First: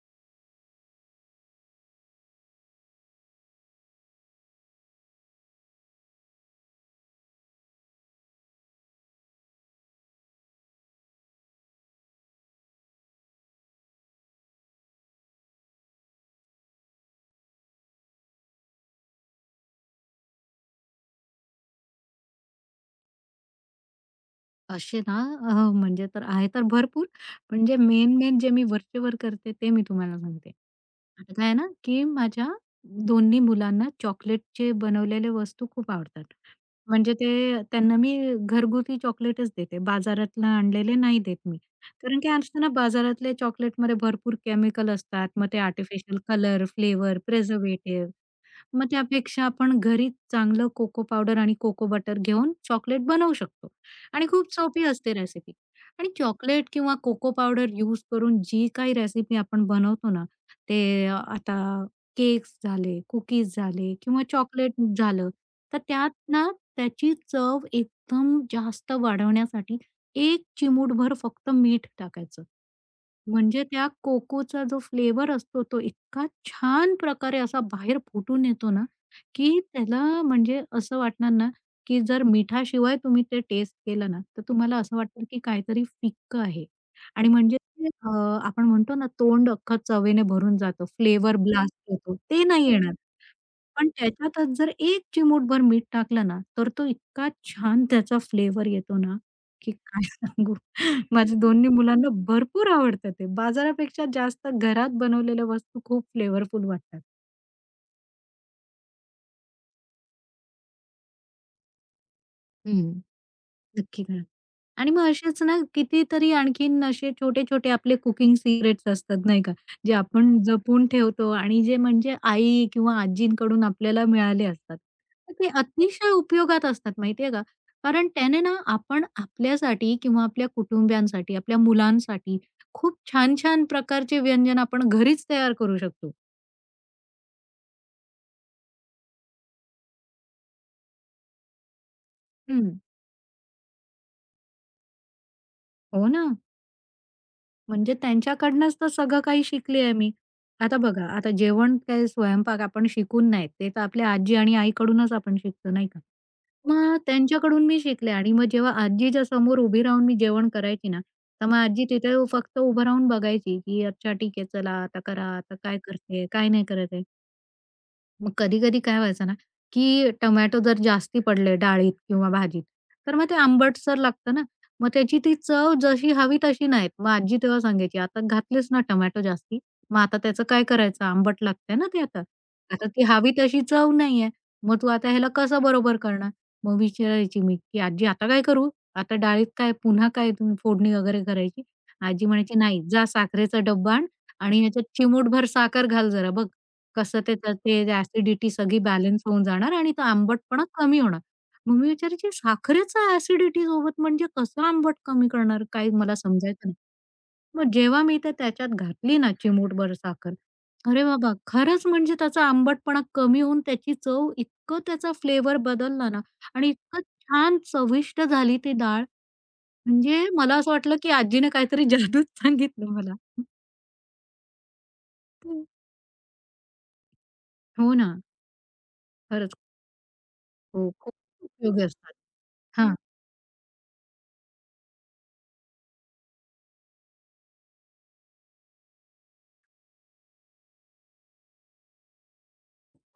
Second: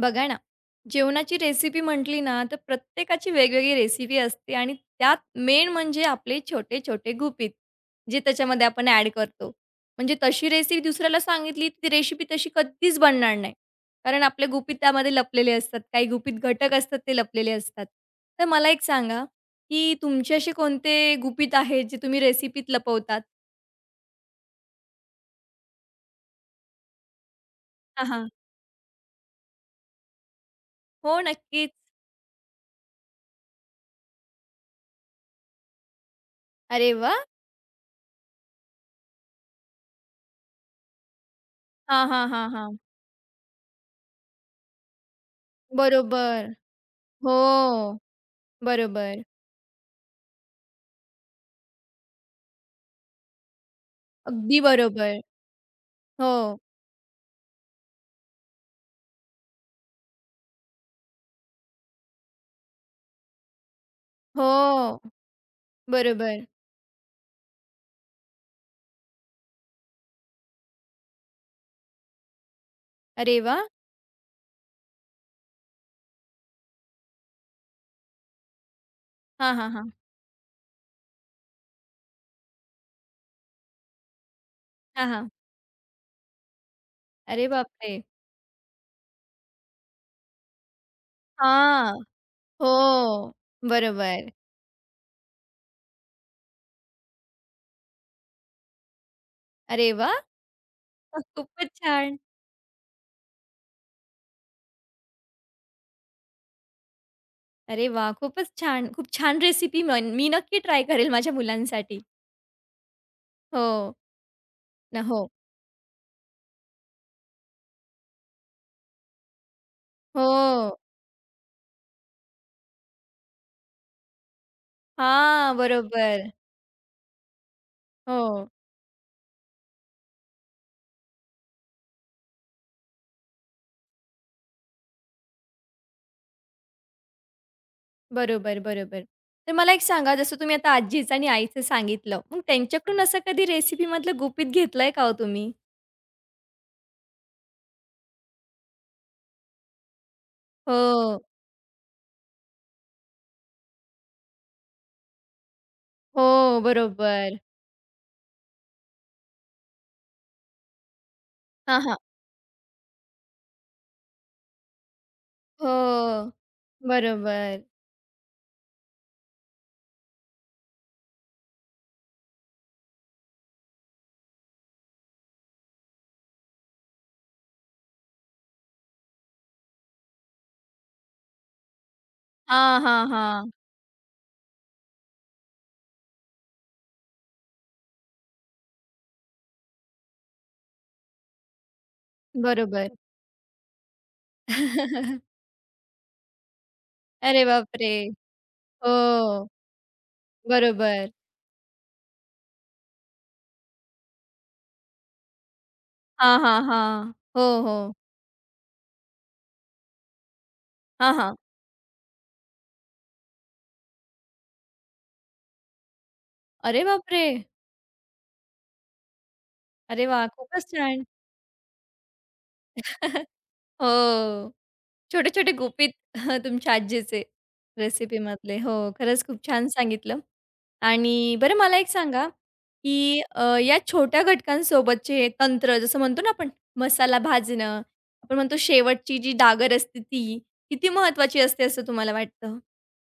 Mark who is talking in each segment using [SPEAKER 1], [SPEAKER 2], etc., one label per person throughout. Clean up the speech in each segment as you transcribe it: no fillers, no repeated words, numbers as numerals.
[SPEAKER 1] बघा ना, जेवणाची रेसिपी म्हटली ना, तर प्रत्येकाची वेगवेगळी रेसिपी असते आणि त्यात मेन म्हणजे आपले छोटे-छोटे गुपित, जे त्याच्यामध्ये आपण ॲड करतो. म्हणजे तशी रेसिपी दुसऱ्याला सांगितली, ती रेसिपी तशी कधीच बनणार नाही. कारण आपले गुपित त्यामध्ये लपलेले असतात. काही गुपित घटक असतात, ते लपलेले असतात. तर मला एक सांगा, की तुमचे असे कोणते गुपित आहेत, जे तुम्ही रेसिपीत लपवतात?
[SPEAKER 2] असे ना म्हणजे तर आहे तर भरपूर, पण जे
[SPEAKER 1] हां, हां.
[SPEAKER 2] मेन-मेन जे मी वरचेवर करते ते मी तुम्हाला सांगते.
[SPEAKER 1] हो,
[SPEAKER 2] आता काय आहे ना,
[SPEAKER 1] नक्कीच.
[SPEAKER 2] की माझ्या दोन्ही मुलांना चॉकलेटचे बनवलेले वस्तू खूप आवडतात.
[SPEAKER 1] अरे
[SPEAKER 2] म्हणजे
[SPEAKER 1] वाह!
[SPEAKER 2] ते त्यांना मी घरगुती चॉकलेटच देते. बाजारातनं आणलेले नाही देत मी.
[SPEAKER 1] हां,
[SPEAKER 2] कारण
[SPEAKER 1] हां,
[SPEAKER 2] की
[SPEAKER 1] हां,
[SPEAKER 2] असतं ना
[SPEAKER 1] हां.
[SPEAKER 2] बाजारातले चॉकलेटमध्ये भरपूर केमिकल असतात. मग ते आर्टिफिशियल
[SPEAKER 1] बरोबर.
[SPEAKER 2] कलर, फ्लेवर,
[SPEAKER 1] हो,
[SPEAKER 2] प्रिझर्व्हेटिव्ह. मग
[SPEAKER 1] बरोबर.
[SPEAKER 2] त्यापेक्षा आपण घरी चांगलं कोको पावडर आणि कोको बटर घेऊन चॉकलेट बनवू शकतो आणि खूप
[SPEAKER 1] अगदी
[SPEAKER 2] सोपी असते
[SPEAKER 1] बरोबर.
[SPEAKER 2] रेसिपी. आणि
[SPEAKER 1] हो,
[SPEAKER 2] चॉकलेट किंवा कोको पावडर यूज करून जी काही रेसिपी आपण बनवतो ना, ते आता केक्स झाले, कुकीज झाले किंवा चॉकलेट
[SPEAKER 1] हो.
[SPEAKER 2] झालं, तर त्यात
[SPEAKER 1] बरोबर.
[SPEAKER 2] ना त्याची चव एकदम जास्त वाढवण्यासाठी 1 चिमूटभर फक्त मीठ टाकायचं.
[SPEAKER 1] अरे
[SPEAKER 2] म्हणजे
[SPEAKER 1] वाह!
[SPEAKER 2] त्या कोकोचा जो फ्लेवर असतो तो इतका छान प्रकारे असा बाहेर फुटून येतो ना,
[SPEAKER 1] हां,
[SPEAKER 2] की
[SPEAKER 1] हां, हां.
[SPEAKER 2] त्याला म्हणजे असं वाटणार ना, की जर मिठाशिवाय तुम्ही ते टेस्ट केलं ना, तर तुम्हाला असं
[SPEAKER 1] हां,
[SPEAKER 2] वाटतं
[SPEAKER 1] हां.
[SPEAKER 2] की काहीतरी फिक्कं आहे. आणि
[SPEAKER 1] अरे
[SPEAKER 2] म्हणजे
[SPEAKER 1] बापरे!
[SPEAKER 2] आपण म्हणतो ना, तोंड अख्खं चवेने भरून जातं, फ्लेवर ब्लास्ट
[SPEAKER 1] हां.
[SPEAKER 2] होतो, ते नाही
[SPEAKER 1] हो.
[SPEAKER 2] येणार. पण
[SPEAKER 1] बरोबर.
[SPEAKER 2] त्याच्यातच जर एक चिमूटभर मीठ टाकलं ना, तर तो इतका छान त्याचा फ्लेवर येतो ना, की
[SPEAKER 1] अरे
[SPEAKER 2] काय
[SPEAKER 1] वाह!
[SPEAKER 2] सांगू. माझ्या
[SPEAKER 1] खूपच
[SPEAKER 2] दोन्ही मुलांना
[SPEAKER 1] छान.
[SPEAKER 2] भरपूर आवडतं ते. बाजारापेक्षा जास्त घरात बनवलेल्या वस्तू खूप फ्लेवरफुल वाटतात.
[SPEAKER 1] अरे वाह! खूपच छान. खूप छान रेसिपी मन मी नक्की ट्राय करेल माझ्या मुलांसाठी.
[SPEAKER 2] हं.
[SPEAKER 1] हो.
[SPEAKER 2] नक्की करा. आणि
[SPEAKER 1] ना
[SPEAKER 2] मग
[SPEAKER 1] हो.
[SPEAKER 2] असेच ना कितीतरी आणखीन असे छोटे-छोटे आपले कुकिंग सिक्रेट्स असतात नाही का, जे आपण
[SPEAKER 1] हो.
[SPEAKER 2] जपून ठेवतो आणि जे म्हणजे आई किंवा आजींकडून आपल्याला मिळाले असतात. तर ते
[SPEAKER 1] हां.
[SPEAKER 2] अतिशय
[SPEAKER 1] बरोबर.
[SPEAKER 2] उपयोगात असतात माहितीये का, कारण त्याने
[SPEAKER 1] हो.
[SPEAKER 2] ना आपण आपल्यासाठी किंवा आपल्या कुटुंबियांसाठी, आपल्या मुलांसाठी खूप छान-छान प्रकारचे व्यंजन आपण घरीच तयार करू शकतो.
[SPEAKER 1] बरोबर, बरोबर. तर मला एक सांगा जसं तुम्ही आता आजीचं आणि आईचं सांगितलं. मग
[SPEAKER 2] हं.
[SPEAKER 1] त्यांच्याकडून असं कधी रेसिपीमधलं गुपित घेतलंय का हो तुम्ही?
[SPEAKER 2] हो ना. म्हणजे त्यांच्याकडनंच तर सगळं काही शिकली आहे मी. आता बघा,
[SPEAKER 1] हो.
[SPEAKER 2] आता जेवण काय स्वयंपाक आपण शिकून नाही, ते तर आपल्या आजी आणि आईकडूनच आपण शिकतो, नाही का?
[SPEAKER 1] हो,
[SPEAKER 2] मग
[SPEAKER 1] बरोबर.
[SPEAKER 2] त्यांच्याकडून मी शिकले आणि मग जेव्हा आजीच्या समोर उभी राहून मी जेवण करायची ना, तर मग
[SPEAKER 1] हां,
[SPEAKER 2] आजी
[SPEAKER 1] हां.
[SPEAKER 2] तिथे फक्त उभं राहून बघायची, की अच्छा ठीक आहे, चला आता करा, आता काय करते,
[SPEAKER 1] हो.
[SPEAKER 2] काय नाही करत आहे.
[SPEAKER 1] बरोबर.
[SPEAKER 2] मग कधी-कधी काय व्हायचं ना, की टोमॅटो जर जास्ती पडले डाळीत किंवा भाजीत, तर मग ते आंबटसर लागतं ना. मग त्याची ती चव जशी हवी तशी नाहीत. मग आजी तेव्हा सांगायची, "आता घातलेस ना टोमॅटो जास्ती, मग आता त्याचं काय करायचं? आंबट लागतंय ना ते आता.
[SPEAKER 1] हां,
[SPEAKER 2] आता ती
[SPEAKER 1] हां,
[SPEAKER 2] हवी
[SPEAKER 1] हां.
[SPEAKER 2] तशी चव नाहीये. मग तू आता ह्याला कसं बरोबर करणार?" मग विचारायची मी, की "आजी आता काय करू? आता डाळीत काय पुन्हा काय तुम्ही फोडणी वगैरे करायची?" आजी म्हणायची, "नाही,
[SPEAKER 1] बरोबर.
[SPEAKER 2] जा साखरेचा डब्बा आण आणि ह्याच्यात चिमूटभर साखर घाल जरा बघ. कसं ते
[SPEAKER 1] अरे बापरे!
[SPEAKER 2] त्याची ॲसिडिटी सगळी
[SPEAKER 1] हो,
[SPEAKER 2] बॅलन्स होऊन जाणार आणि तो आंबटपणा कमी
[SPEAKER 1] बरोबर.
[SPEAKER 2] होणार. मग मी विचारायची साखरेचा ॲसिडिटी सोबत म्हणजे कसं आंबट कमी करणार? काही मला
[SPEAKER 1] हां, हां,
[SPEAKER 2] समजायचं नाही.
[SPEAKER 1] हां. हो,
[SPEAKER 2] मग
[SPEAKER 1] हो.
[SPEAKER 2] जेव्हा मी ते त्याच्यात घातली ना चिमूटभर साखर, अरे
[SPEAKER 1] हां,
[SPEAKER 2] बाबा!
[SPEAKER 1] हां.
[SPEAKER 2] खरंच म्हणजे त्याचा आंबटपणा कमी होऊन त्याची चव इतकं त्याचा फ्लेवर बदलला ना आणि
[SPEAKER 1] अरे
[SPEAKER 2] इतकं
[SPEAKER 1] बापरे!
[SPEAKER 2] छान चविष्ट झाली ती डाळ.
[SPEAKER 1] अरे
[SPEAKER 2] म्हणजे
[SPEAKER 1] वाह!
[SPEAKER 2] मला
[SPEAKER 1] खूपच
[SPEAKER 2] असं वाटलं
[SPEAKER 1] छान.
[SPEAKER 2] की आजीने काहीतरी जादूच सांगितलं मला.
[SPEAKER 1] हो. छोटे-छोटे गुपित तुमच्या आजीचे
[SPEAKER 2] हो ना.
[SPEAKER 1] रेसिपीमधले. हो, खरंच खूप
[SPEAKER 2] खरंच.
[SPEAKER 1] छान सांगितलं.
[SPEAKER 2] हो, खूप
[SPEAKER 1] आणि बरं मला
[SPEAKER 2] उपयोगी
[SPEAKER 1] एक
[SPEAKER 2] असतात.
[SPEAKER 1] सांगा,
[SPEAKER 2] हां.
[SPEAKER 1] की या छोट्या घटकांसोबतचे तंत्र जसं म्हणतो ना आपण मसाला भाजणं, आपण म्हणतो शेवटची जी डागर असते ती, किती महत्त्वाची असते असं तुम्हाला वाटतं?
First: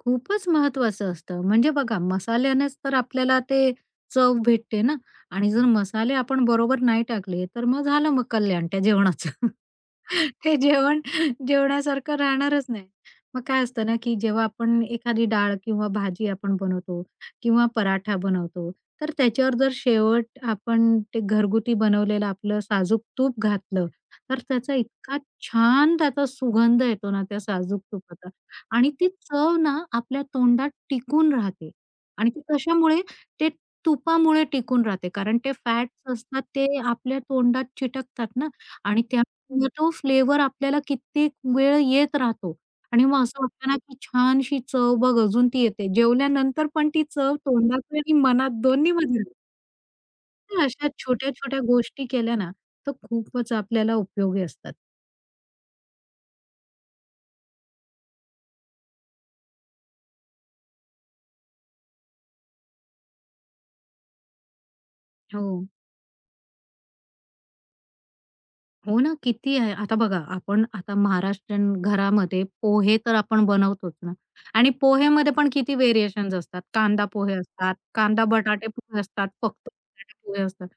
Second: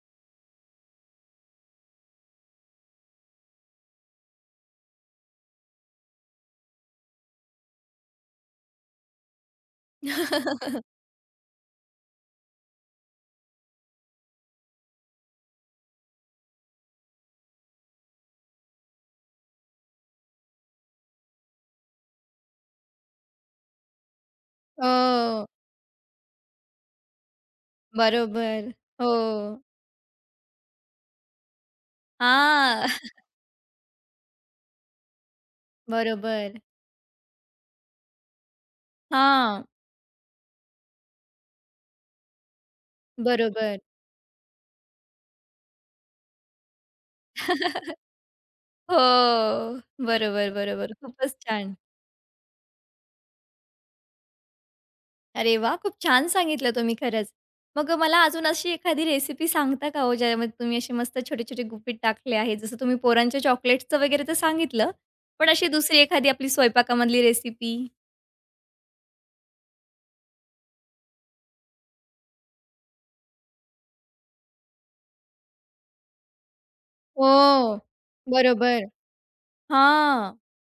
[SPEAKER 2] खूपच महत्वाचं असतं. म्हणजे बघा मसाल्यानेच तर आपल्याला ते चव भेटते ना आणि जर मसाले आपण बरोबर नाही टाकले, तर मग झालं मग कल्याण त्या जेवणाचं. ते जेवण जेवणासारखं राहणारच नाही. मग काय असतं ना, की जेव्हा आपण एखादी डाळ किंवा भाजी आपण बनवतो किंवा पराठा बनवतो, तर त्याच्यावर जर शेवट आपण ते घरगुती बनवलेलं आपलं साजूक तूप घातलं, तर त्याचा इतका
[SPEAKER 1] हो,
[SPEAKER 2] छान त्याचा सुगंध येतो ना त्या साजूक तुपाचा.
[SPEAKER 1] बरोबर.
[SPEAKER 2] आणि ती
[SPEAKER 1] हो.
[SPEAKER 2] चव ना आपल्या तोंडात टिकून राहते आणि ती
[SPEAKER 1] हां.
[SPEAKER 2] कशामुळे? ते तुपामुळे टिकून राहते. कारण ते फॅट्स असतात
[SPEAKER 1] बरोबर.
[SPEAKER 2] ते आपल्या तोंडात चिटकतात ना आणि
[SPEAKER 1] हां,
[SPEAKER 2] त्यामुळे तो फ्लेवर आपल्याला कित्येक वेळ येत राहतो आणि मग असं वाटतं ना,
[SPEAKER 1] बरोबर.
[SPEAKER 2] की छानशी चव बघ अजून ती येते. जेवल्यानंतर पण ती चव तोंडात आणि मनात
[SPEAKER 1] हो.
[SPEAKER 2] दोन्हीमध्ये हं. राहते.
[SPEAKER 1] बरोबर,
[SPEAKER 2] तर अशा
[SPEAKER 1] बरोबर. खूपच
[SPEAKER 2] छोट्या-छोट्या
[SPEAKER 1] छान.
[SPEAKER 2] गोष्टी केल्या ना, तर खूपच आपल्याला उपयोगी असतात.
[SPEAKER 1] अरे वाह! खूप छान सांगितलं तुम्ही खरंच. मग मला अजून अशी एखादी रेसिपी सांगता का हो, ज्यामध्ये तुम्ही असे मस्त छोटे-छोटे गुपीत टाकले आहेत? जसं तुम्ही पोरांच्या चॉकलेट्सचं वगैरे तर सांगितलं, पण
[SPEAKER 2] हो.
[SPEAKER 1] अशी दुसरी एखादी आपली स्वयंपाकामधली रेसिपी?
[SPEAKER 2] हो ना, किती आहे. आता बघा, आपण आता महाराष्ट्रीयन घरामध्ये पोहे तर आपण बनवतोच ना आणि पोहेमध्ये पण किती व्हेरिएशन्स असतात. कांदा पोहे असतात,
[SPEAKER 1] हो,
[SPEAKER 2] कांदा बटाटे
[SPEAKER 1] बरोबर.
[SPEAKER 2] पोहे असतात, फक्त बटाटे
[SPEAKER 1] हां.
[SPEAKER 2] पोहे असतात.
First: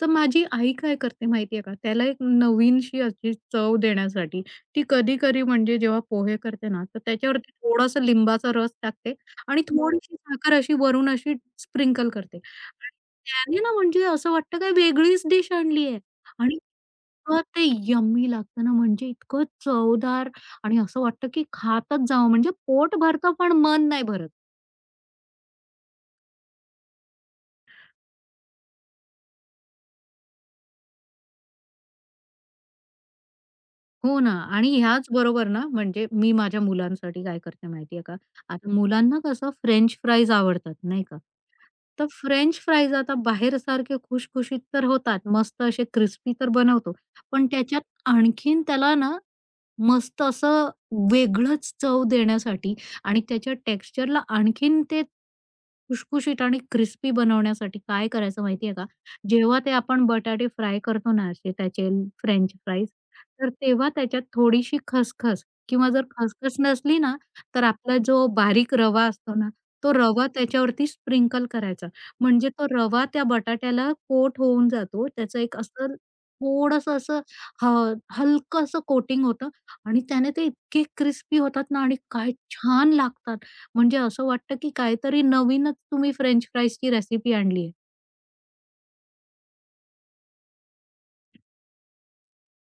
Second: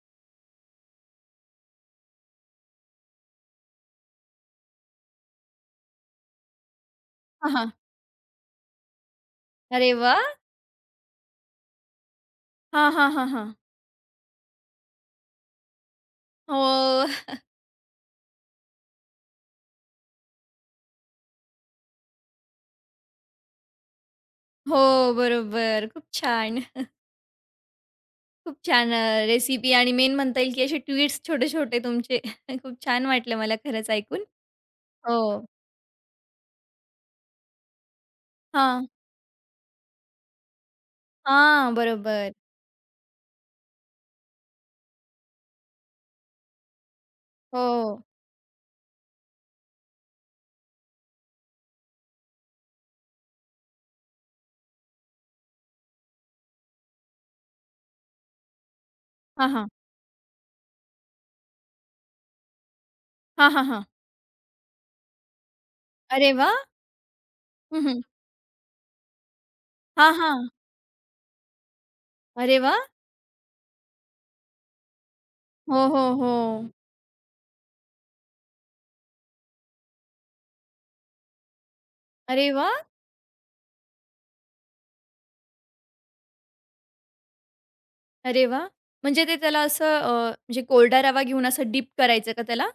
[SPEAKER 2] तर माझी आई काय करते माहितीये का, त्याला एक नवीनशी अशी चव देण्यासाठी ती कधी-कधी म्हणजे जेव्हा पोहे करते ना, तर त्याच्यावरती
[SPEAKER 1] हां, हां.
[SPEAKER 2] थोडासा लिंबाचा रस टाकते आणि बरं.
[SPEAKER 1] अरे
[SPEAKER 2] थोडीशी
[SPEAKER 1] वाह!
[SPEAKER 2] साखर अशी वरून अशी स्प्रिंकल करते. आणि
[SPEAKER 1] हां, हां, हां, हां.
[SPEAKER 2] त्याने ना म्हणजे असं वाटतं काय वेगळीच डिश आणली आहे. आणि
[SPEAKER 1] हो,
[SPEAKER 2] इतकं ते यम्मी लागतं ना, म्हणजे इतकं चवदार आणि असं वाटतं की खातच जावं म्हणजे पोट भरतं पण मन नाही भरत.
[SPEAKER 1] हो, बरोबर. खूप छान. खूप छान रेसिपी आणि मेन म्हणता येईल की असे ट्विट्स छोटे-छोटे तुमचे खूप छान वाटलं मला खरंच
[SPEAKER 2] हो
[SPEAKER 1] ऐकून.
[SPEAKER 2] ना आणि ह्याच
[SPEAKER 1] हो.
[SPEAKER 2] बरोबर ना म्हणजे मी माझ्या मुलांसाठी काय करते माहितीये का? आता
[SPEAKER 1] हां,
[SPEAKER 2] मुलांना कसं फ्रेंच फ्राईज आवडतात नाही का?
[SPEAKER 1] हां,
[SPEAKER 2] तर
[SPEAKER 1] बरोबर.
[SPEAKER 2] फ्रेंच फ्राईज आता बाहेर सारखे खुशखुशीत तर होतात, मस्त असे क्रिस्पी तर बनवतो. पण त्याच्यात
[SPEAKER 1] हो.
[SPEAKER 2] आणखीन त्याला ना मस्त असं वेगळंच चव देण्यासाठी आणि त्याच्या टेक्स्चरला आणखीन ते खुशखुशीत आणि क्रिस्पी बनवण्यासाठी काय करायचं माहितीये का?
[SPEAKER 1] हां,
[SPEAKER 2] जेव्हा
[SPEAKER 1] हां.
[SPEAKER 2] ते आपण बटाटे फ्राय करतो ना असे त्याचे फ्रेंच फ्राईज,
[SPEAKER 1] हां,
[SPEAKER 2] तर
[SPEAKER 1] हां, हां.
[SPEAKER 2] तेव्हा त्याच्यात थोडीशी खसखस किंवा जर
[SPEAKER 1] अरे वाह!
[SPEAKER 2] खसखस नसली ना, तर
[SPEAKER 1] हं,
[SPEAKER 2] आपला
[SPEAKER 1] हं.
[SPEAKER 2] जो बारीक रवा असतो ना, तो
[SPEAKER 1] हां,
[SPEAKER 2] रवा
[SPEAKER 1] हां.
[SPEAKER 2] त्याच्यावरती स्प्रिंकल करायचा. म्हणजे
[SPEAKER 1] अरे
[SPEAKER 2] तो
[SPEAKER 1] वाह!
[SPEAKER 2] रवा त्या बटाट्याला कोट होऊन जातो. त्याचं एक
[SPEAKER 1] हो,
[SPEAKER 2] असं
[SPEAKER 1] हो, हो.
[SPEAKER 2] थोडंसं असं ह हलकंसं कोटिंग होतं आणि त्याने ते इतके क्रिस्पी होतात ना आणि काय
[SPEAKER 1] अरे वाह!
[SPEAKER 2] छान लागतात. म्हणजे असं वाटतं की काहीतरी नवीनच तुम्ही फ्रेंच फ्राईजची रेसिपी आणली.
[SPEAKER 1] अरे वाह! म्हणजे ते त्याला असं म्हणजे कोरडा रवा घेऊन असं डीप करायचं का त्याला?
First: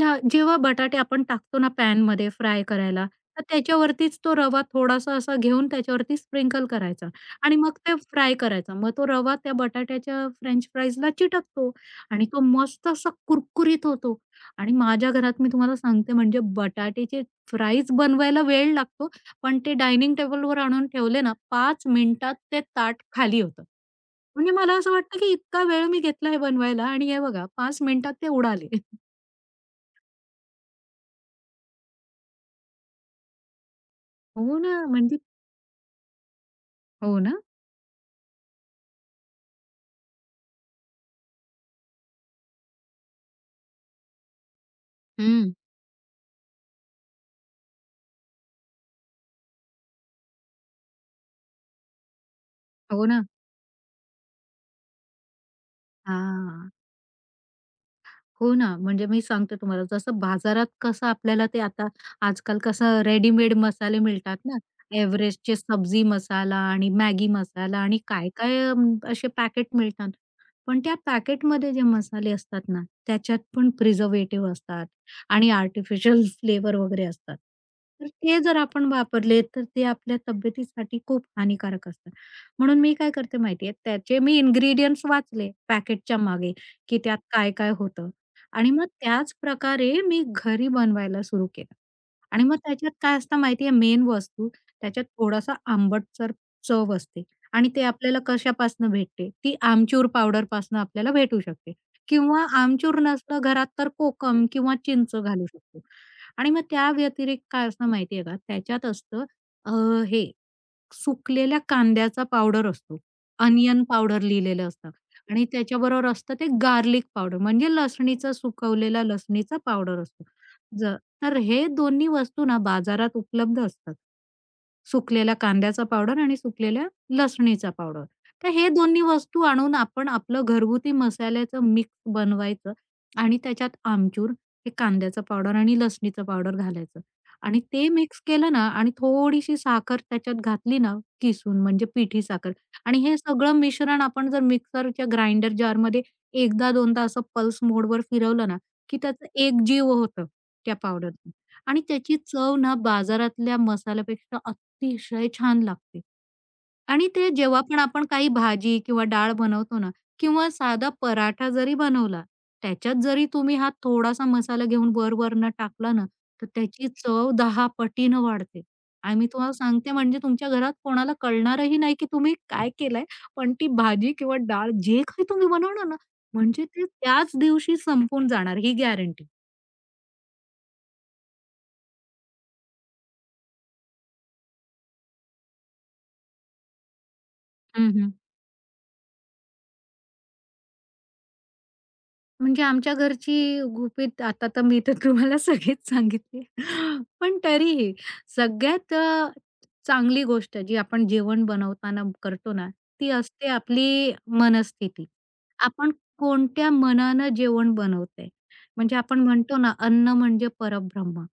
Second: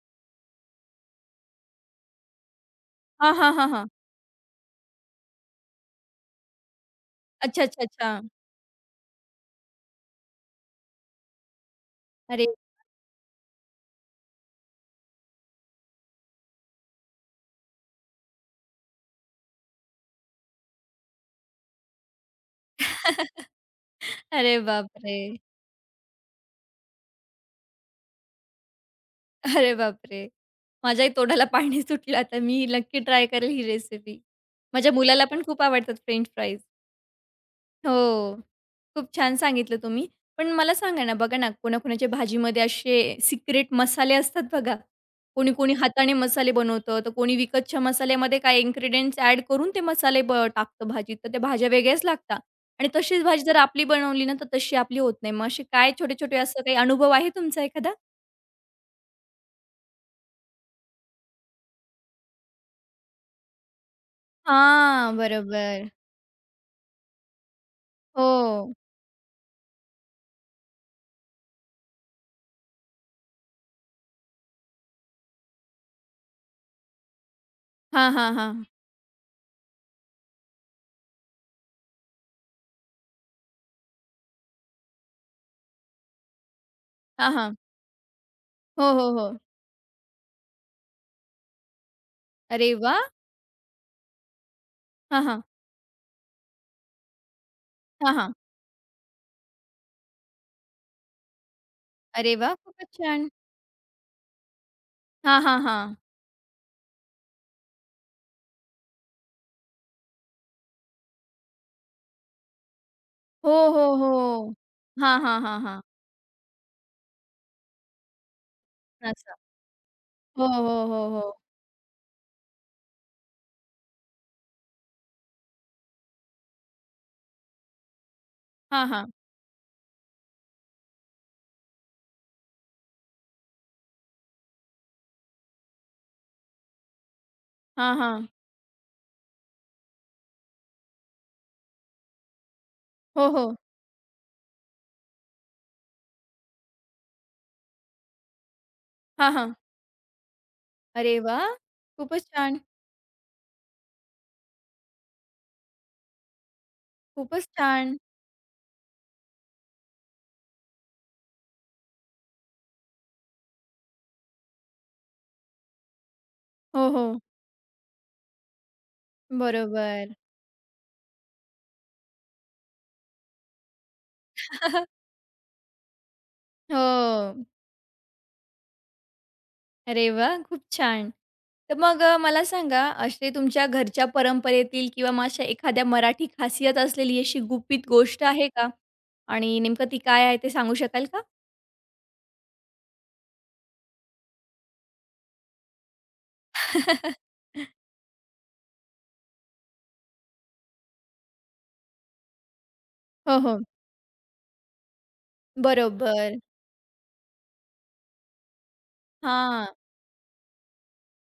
[SPEAKER 2] ना जेव्हा बटाटे आपण टाकतो ना पॅनमध्ये फ्राय करायला,
[SPEAKER 1] हां,
[SPEAKER 2] तर
[SPEAKER 1] हां, हां, हां.
[SPEAKER 2] त्याच्यावरतीच तो रवा थोडासा असा घेऊन त्याच्यावरती स्प्रिंकल करायचा आणि
[SPEAKER 1] अच्छा,
[SPEAKER 2] मग
[SPEAKER 1] अच्छा,
[SPEAKER 2] ते
[SPEAKER 1] अच्छा.
[SPEAKER 2] फ्राय करायचा. मग तो रवा त्या बटाट्याच्या फ्रेंच फ्राईजला चिटकतो आणि तो
[SPEAKER 1] अरे
[SPEAKER 2] मस्त असा कुरकुरीत होतो आणि माझ्या घरात मी तुम्हाला सांगते म्हणजे बटाट्याचे फ्राईज बनवायला वेळ लागतो, पण ते डायनिंग टेबलवर आणून ठेवले ना 5 मिनिटात ते ताट खाली होतं. म्हणजे
[SPEAKER 1] अरे
[SPEAKER 2] मला असं वाटतं
[SPEAKER 1] बापरे!
[SPEAKER 2] की इतका वेळ मी घेतला हे बनवायला आणि हे बघा 5 मिनिटात ते उडाले.
[SPEAKER 1] अरे बापरे! माझ्याही तोंडाला पाणी सुटलं आता. मी नक्की ट्राय करेल ही रेसिपी.
[SPEAKER 2] हो ना,
[SPEAKER 1] माझ्या
[SPEAKER 2] म्हणजे
[SPEAKER 1] मुलाला पण खूप आवडतात फ्रेंच फ्राईज.
[SPEAKER 2] हो ना?
[SPEAKER 1] हो. खूप छान सांगितलं तुम्ही. पण मला सांगा ना, बघा ना, कोणाकोणाच्या भाजीमध्ये असे सिक्रेट मसाले असतात बघा.
[SPEAKER 2] हं.
[SPEAKER 1] कोणी-कोणी हाताने मसाले बनवतं, तर कोणी विकतच्या मसाल्यामध्ये काही इन्ग्रीडियंट्स ॲड करून ते मसाले ब टाकतं भाजीत, तर त्या भाज्या वेगळ्याच लागतात. आणि
[SPEAKER 2] हो
[SPEAKER 1] तशीच
[SPEAKER 2] ना.
[SPEAKER 1] भाजी जर आपली बनवली ना, तर तशी आपली होत नाही. मग असे काय छोटे-छोटे असं
[SPEAKER 2] हां.
[SPEAKER 1] काही अनुभव आहे तुमचा एखादा?
[SPEAKER 2] हो ना. म्हणजे मी सांगते तुम्हाला जसं बाजारात कसं आपल्याला ते आता आजकाल कसं रेडीमेड मसाले मिळतात ना.
[SPEAKER 1] हां,
[SPEAKER 2] एव्हरेस्टचे
[SPEAKER 1] बरोबर.
[SPEAKER 2] सब्जी मसाला आणि मॅगी मसाला आणि काय-काय
[SPEAKER 1] हो.
[SPEAKER 2] अ, असे पॅकेट मिळतात. पण त्या पॅकेटमध्ये जे मसाले असतात ना, त्याच्यात पण प्रिझर्व्हेटिव्ह असतात आणि आर्टिफिशियल फ्लेवर वगैरे असतात. तर
[SPEAKER 1] हां, हां,
[SPEAKER 2] ते जर
[SPEAKER 1] हां.
[SPEAKER 2] आपण वापरले, तर ते आपल्या तब्येतीसाठी खूप हानिकारक असतात. म्हणून मी काय करते माहिती त्याचे मी इन्ग्रीडियंट्स वाचले पॅकेटच्या मागे, की त्यात
[SPEAKER 1] हां, हां.
[SPEAKER 2] काय-काय होतं आणि मग
[SPEAKER 1] हो, हो, हो.
[SPEAKER 2] त्याच प्रकारे मी घरी बनवायला सुरू केलं आणि मग
[SPEAKER 1] अरे
[SPEAKER 2] त्याच्यात
[SPEAKER 1] वाह!
[SPEAKER 2] काय असतं माहिती मेन वस्तू त्याच्यात
[SPEAKER 1] हां, हां.
[SPEAKER 2] थोडासा आंबटसर चव असते. आणि ते
[SPEAKER 1] हां,
[SPEAKER 2] आपल्याला
[SPEAKER 1] हां.
[SPEAKER 2] कशापासनं भेटते? ती आमचूर पावडरपासनं आपल्याला भेटू शकते
[SPEAKER 1] अरे
[SPEAKER 2] किंवा
[SPEAKER 1] वाह! खूपच
[SPEAKER 2] आमचूर
[SPEAKER 1] छान.
[SPEAKER 2] नसलं घरात तर कोकम किंवा चिंच
[SPEAKER 1] हां,
[SPEAKER 2] घालू
[SPEAKER 1] हां,
[SPEAKER 2] शकतो.
[SPEAKER 1] हां.
[SPEAKER 2] आणि मग त्या व्यतिरिक्त काय असतं माहिती आहे का? त्याच्यात असतं अ, हे सुकलेल्या कांद्याचा पावडर असतो.
[SPEAKER 1] हो,
[SPEAKER 2] अनियन
[SPEAKER 1] हो,
[SPEAKER 2] पावडर
[SPEAKER 1] हो.
[SPEAKER 2] लिहिलेलं असतं
[SPEAKER 1] हां, हां,
[SPEAKER 2] आणि
[SPEAKER 1] हां, हां.
[SPEAKER 2] त्याच्याबरोबर असतं ते गार्लिक पावडर म्हणजे लसणीचा सुकवलेला
[SPEAKER 1] असं.
[SPEAKER 2] लसणीचा पावडर असतो.
[SPEAKER 1] हो, हो,
[SPEAKER 2] ज
[SPEAKER 1] हो, हो.
[SPEAKER 2] तर हे दोन्ही वस्तू ना बाजारात उपलब्ध असतात. सुकलेला कांद्याचा पावडर आणि सुकलेल्या लसणीचा पावडर. तर हे
[SPEAKER 1] हां,
[SPEAKER 2] दोन्ही
[SPEAKER 1] हां.
[SPEAKER 2] वस्तू आणून आपण आपलं घरगुती मसाल्याचं मिक्स बनवायचं आणि त्याच्यात आमचूर, हे कांद्याचा पावडर आणि लसणीचा पावडर घालायचं. आणि ते
[SPEAKER 1] हां,
[SPEAKER 2] मिक्स
[SPEAKER 1] हां.
[SPEAKER 2] केलं ना आणि थोडीशी साखर त्याच्यात घातली ना किसून म्हणजे पिठी साखर आणि हे
[SPEAKER 1] हो,
[SPEAKER 2] सगळं
[SPEAKER 1] हो.
[SPEAKER 2] मिश्रण आपण जर मिक्सरच्या ग्राइंडर जारमध्ये एकदा दोनदा असं पल्स मोडवर फिरवलं ना, की त्याचं
[SPEAKER 1] हां, हां.
[SPEAKER 2] एक जीव होतं त्या
[SPEAKER 1] अरे
[SPEAKER 2] पावडरचं
[SPEAKER 1] वाह!
[SPEAKER 2] आणि त्याची
[SPEAKER 1] खूपच
[SPEAKER 2] चव
[SPEAKER 1] छान,
[SPEAKER 2] ना बाजारातल्या मसाल्यापेक्षा अतिशय छान लागते. आणि ते
[SPEAKER 1] खूपच
[SPEAKER 2] जेव्हा पण
[SPEAKER 1] छान.
[SPEAKER 2] आपण काही भाजी किंवा डाळ बनवतो ना किंवा साधा पराठा जरी बनवला, त्याच्यात जरी तुम्ही हा थोडासा मसाला घेऊन वर-वरनं टाकला ना, तर
[SPEAKER 1] हो,
[SPEAKER 2] त्याची
[SPEAKER 1] हो.
[SPEAKER 2] चव 10 पटीनं वाढते. आणि मी तुम्हाला सांगते
[SPEAKER 1] बरोबर.
[SPEAKER 2] म्हणजे तुमच्या घरात कोणाला कळणारही नाही, की तुम्ही काय केलंय? पण ती भाजी किंवा डाळ जे काही तुम्ही बनवणार ना, म्हणजे ते त्याच
[SPEAKER 1] हो.
[SPEAKER 2] दिवशी संपून जाणार ही गॅरंटी.
[SPEAKER 1] अरे वाह! खूप छान. तर मग मला सांगा असे तुमच्या घरच्या परंपरेतील किंवा मग अशा एखाद्या मराठी खासियत असलेली अशी गुपित गोष्ट आहे का? आणि नेमकं ती काय आहे ते सांगू शकाल का?
[SPEAKER 2] म्हणजे आमच्या घरची गुपित आता तर मी तर तुम्हाला सगळेच सांगितले.
[SPEAKER 1] हो, हो.
[SPEAKER 2] पण तरीही सगळ्यात चांगली गोष्ट जी आपण जेवण बनवताना करतो ना, ती असते आपली मनस्थिती. आपण
[SPEAKER 1] बरोबर.
[SPEAKER 2] कोणत्या मनानं जेवण बनवतंय. म्हणजे आपण म्हणतो
[SPEAKER 1] हां.
[SPEAKER 2] ना, अन्न म्हणजे परब्रह्म.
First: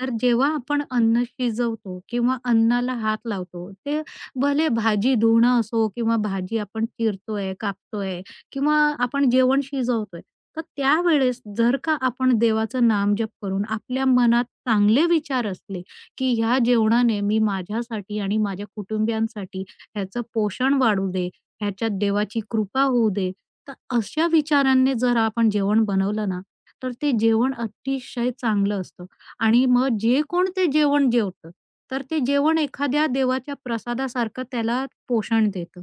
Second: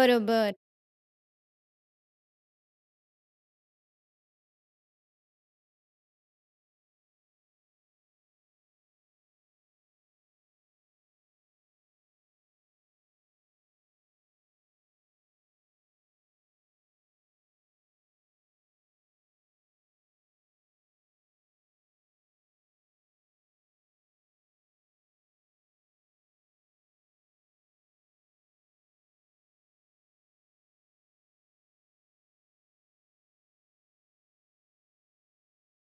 [SPEAKER 2] तर जेव्हा आपण अन्न शिजवतो किंवा अन्नाला हात लावतो, ते भले भाजी धुणं असो किंवा भाजी आपण चिरतोय, कापतोय किंवा आपण जेवण शिजवतोय. तर त्यावेळेस जर का आपण देवाचं नामजप करून आपल्या मनात चांगले विचार असले, की ह्या जेवणाने मी माझ्यासाठी आणि माझ्या कुटुंबियांसाठी ह्याचं पोषण वाढू दे, ह्याच्यात देवाची कृपा होऊ दे. तर अशा विचारांनी जर आपण जेवण बनवलं ना, तर ते जेवण अतिशय चांगलं असतं आणि मग जे कोण ते जेवण जेवतं, तर ते जेवण एखाद्या देवाच्या प्रसादासारखं त्याला पोषण देतं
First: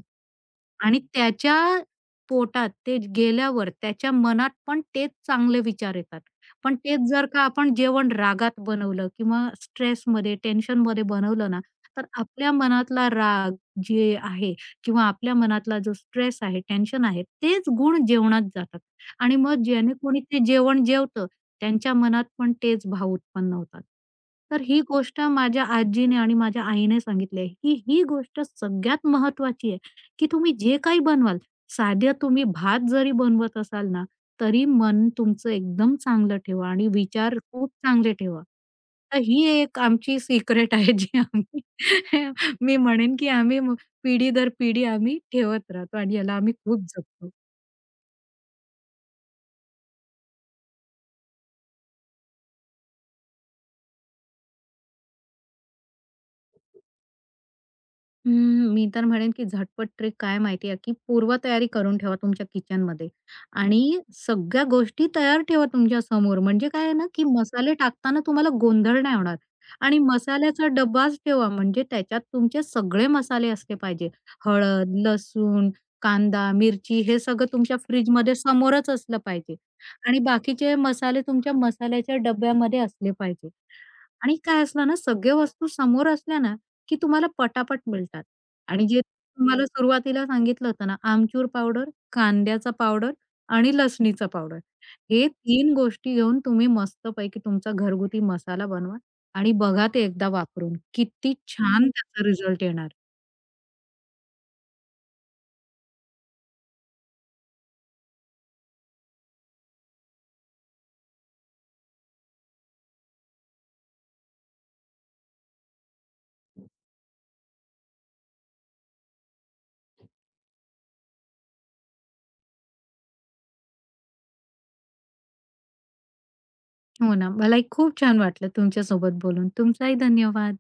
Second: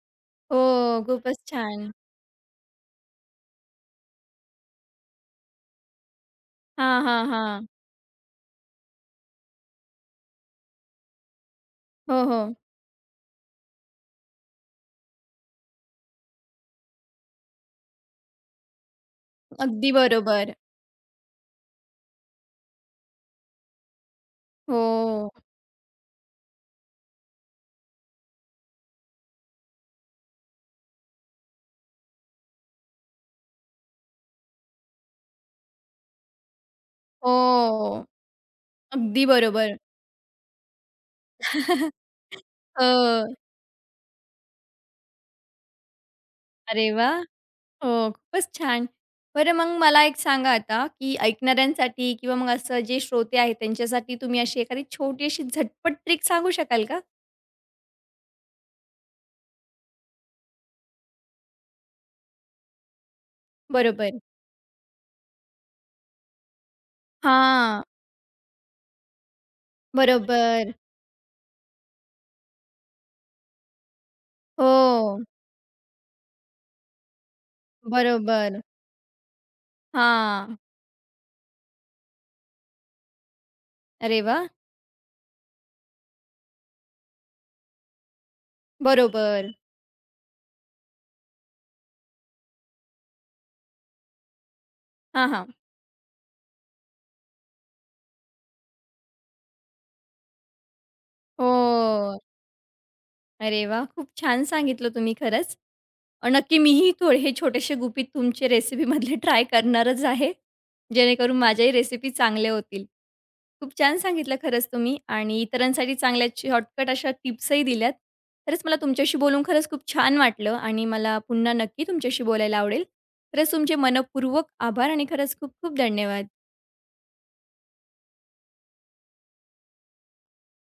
[SPEAKER 1] हो,
[SPEAKER 2] आणि
[SPEAKER 1] खूपच
[SPEAKER 2] त्याच्या
[SPEAKER 1] छान.
[SPEAKER 2] पोटात ते गेल्यावर त्याच्या मनात पण तेच चांगले विचार येतात. पण तेच
[SPEAKER 1] हां,
[SPEAKER 2] जर
[SPEAKER 1] हां,
[SPEAKER 2] का
[SPEAKER 1] हां.
[SPEAKER 2] आपण जेवण रागात बनवलं किंवा स्ट्रेसमध्ये, टेन्शनमध्ये बनवलं ना, तर
[SPEAKER 1] हो,
[SPEAKER 2] आपल्या
[SPEAKER 1] हो.
[SPEAKER 2] मनातला राग जे आहे किंवा आपल्या मनातला जो स्ट्रेस आहे, टेन्शन आहे, तेच गुण जेवणात जातात आणि मग
[SPEAKER 1] अगदी
[SPEAKER 2] ज्याने कोणी ते
[SPEAKER 1] बरोबर.
[SPEAKER 2] जेवण जेवतं, त्यांच्या मनात पण तेच भाव उत्पन्न होतात. तर ही गोष्ट
[SPEAKER 1] हो,
[SPEAKER 2] माझ्या आजीने आणि माझ्या आईने सांगितली आहे, की ही गोष्ट सगळ्यात महत्त्वाची आहे, की तुम्ही जे काही बनवाल साध्या तुम्ही भात जरी बनवत असाल ना, तरी मन तुमचं एकदम चांगलं ठेवा आणि विचार खूप
[SPEAKER 1] हो.
[SPEAKER 2] चांगले ठेवा. तर
[SPEAKER 1] अगदी
[SPEAKER 2] ही
[SPEAKER 1] बरोबर.
[SPEAKER 2] एक आमची सिक्रेट आहे जी आम्ही मी म्हणेन, की
[SPEAKER 1] हो.
[SPEAKER 2] पिढी दर पिढी आम्ही ठेवत राहतो आणि याला आम्ही खूप
[SPEAKER 1] अरे वाह!
[SPEAKER 2] जपतो.
[SPEAKER 1] हो, खूपच छान. बरं मग मला एक सांगा आता, की ऐकणाऱ्यांसाठी किंवा मग असं जे श्रोते आहेत त्यांच्यासाठी तुम्ही अशी एखादी छोटी अशी झटपट ट्रिक सांगू शकाल का?
[SPEAKER 2] हम्म, मी तर म्हणेन की झटपट ट्रिक काय माहिती आहे, की पूर्वतयारी करून ठेवा तुमच्या किचनमध्ये आणि
[SPEAKER 1] बरोबर.
[SPEAKER 2] सगळ्या गोष्टी तयार ठेवा तुमच्या समोर. म्हणजे काय आहे ना, की मसाले
[SPEAKER 1] हां.
[SPEAKER 2] टाकताना तुम्हाला गोंधळ नाही होणार आणि मसाल्याचा
[SPEAKER 1] बरोबर.
[SPEAKER 2] डब्बाच ठेवा म्हणजे त्याच्यात तुमचे सगळे मसाले असले पाहिजे. हळद,
[SPEAKER 1] हो.
[SPEAKER 2] लसूण, कांदा, मिरची हे सगळं तुमच्या फ्रिजमध्ये
[SPEAKER 1] बरोबर.
[SPEAKER 2] समोरच असलं पाहिजे आणि
[SPEAKER 1] हां.
[SPEAKER 2] बाकीचे मसाले तुमच्या मसाल्याच्या डब्यामध्ये असले पाहिजे.
[SPEAKER 1] अरे
[SPEAKER 2] आणि
[SPEAKER 1] वाह!
[SPEAKER 2] काय असलं ना, सगळ्या वस्तू समोर असल्या ना, की तुम्हाला पटापट मिळतात. आणि जे
[SPEAKER 1] बरोबर.
[SPEAKER 2] तुम्हाला सुरुवातीला सांगितलं होतं ना, आमचूर पावडर, कांद्याचा पावडर आणि लसणीचा पावडर. हे
[SPEAKER 1] हां, हां.
[SPEAKER 2] तीन गोष्टी घेऊन तुम्ही मस्तपैकी तुमचा घरगुती मसाला बनवा आणि बघा ते एकदा वापरून. किती छान
[SPEAKER 1] हो.
[SPEAKER 2] त्याचा रिझल्ट येणार.
[SPEAKER 1] अरे वाह! खूप छान सांगितलं तुम्ही खरंच. नक्की मीही थोडे हे छोटेसे गुपित तुमचे रेसिपीमधले ट्राय करणारच आहे. जेणेकरून माझ्याही रेसिपी चांगल्या होतील. खूप छान सांगितलं खरंच तुम्ही आणि इतरांसाठी चांगल्या शॉर्टकट अशा टिप्सही दिल्यात. खरंच मला तुमच्याशी बोलून खरंच खूप छान वाटलं आणि मला पुन्हा नक्की तुमच्याशी बोलायला आवडेल. खरंच तुमचे मनःपूर्वक आभार आणि खरंच खूप खूप धन्यवाद.
[SPEAKER 2] हो ना. मलाही खूप छान वाटलं तुमच्यासोबत बोलून. तुमचाही धन्यवाद.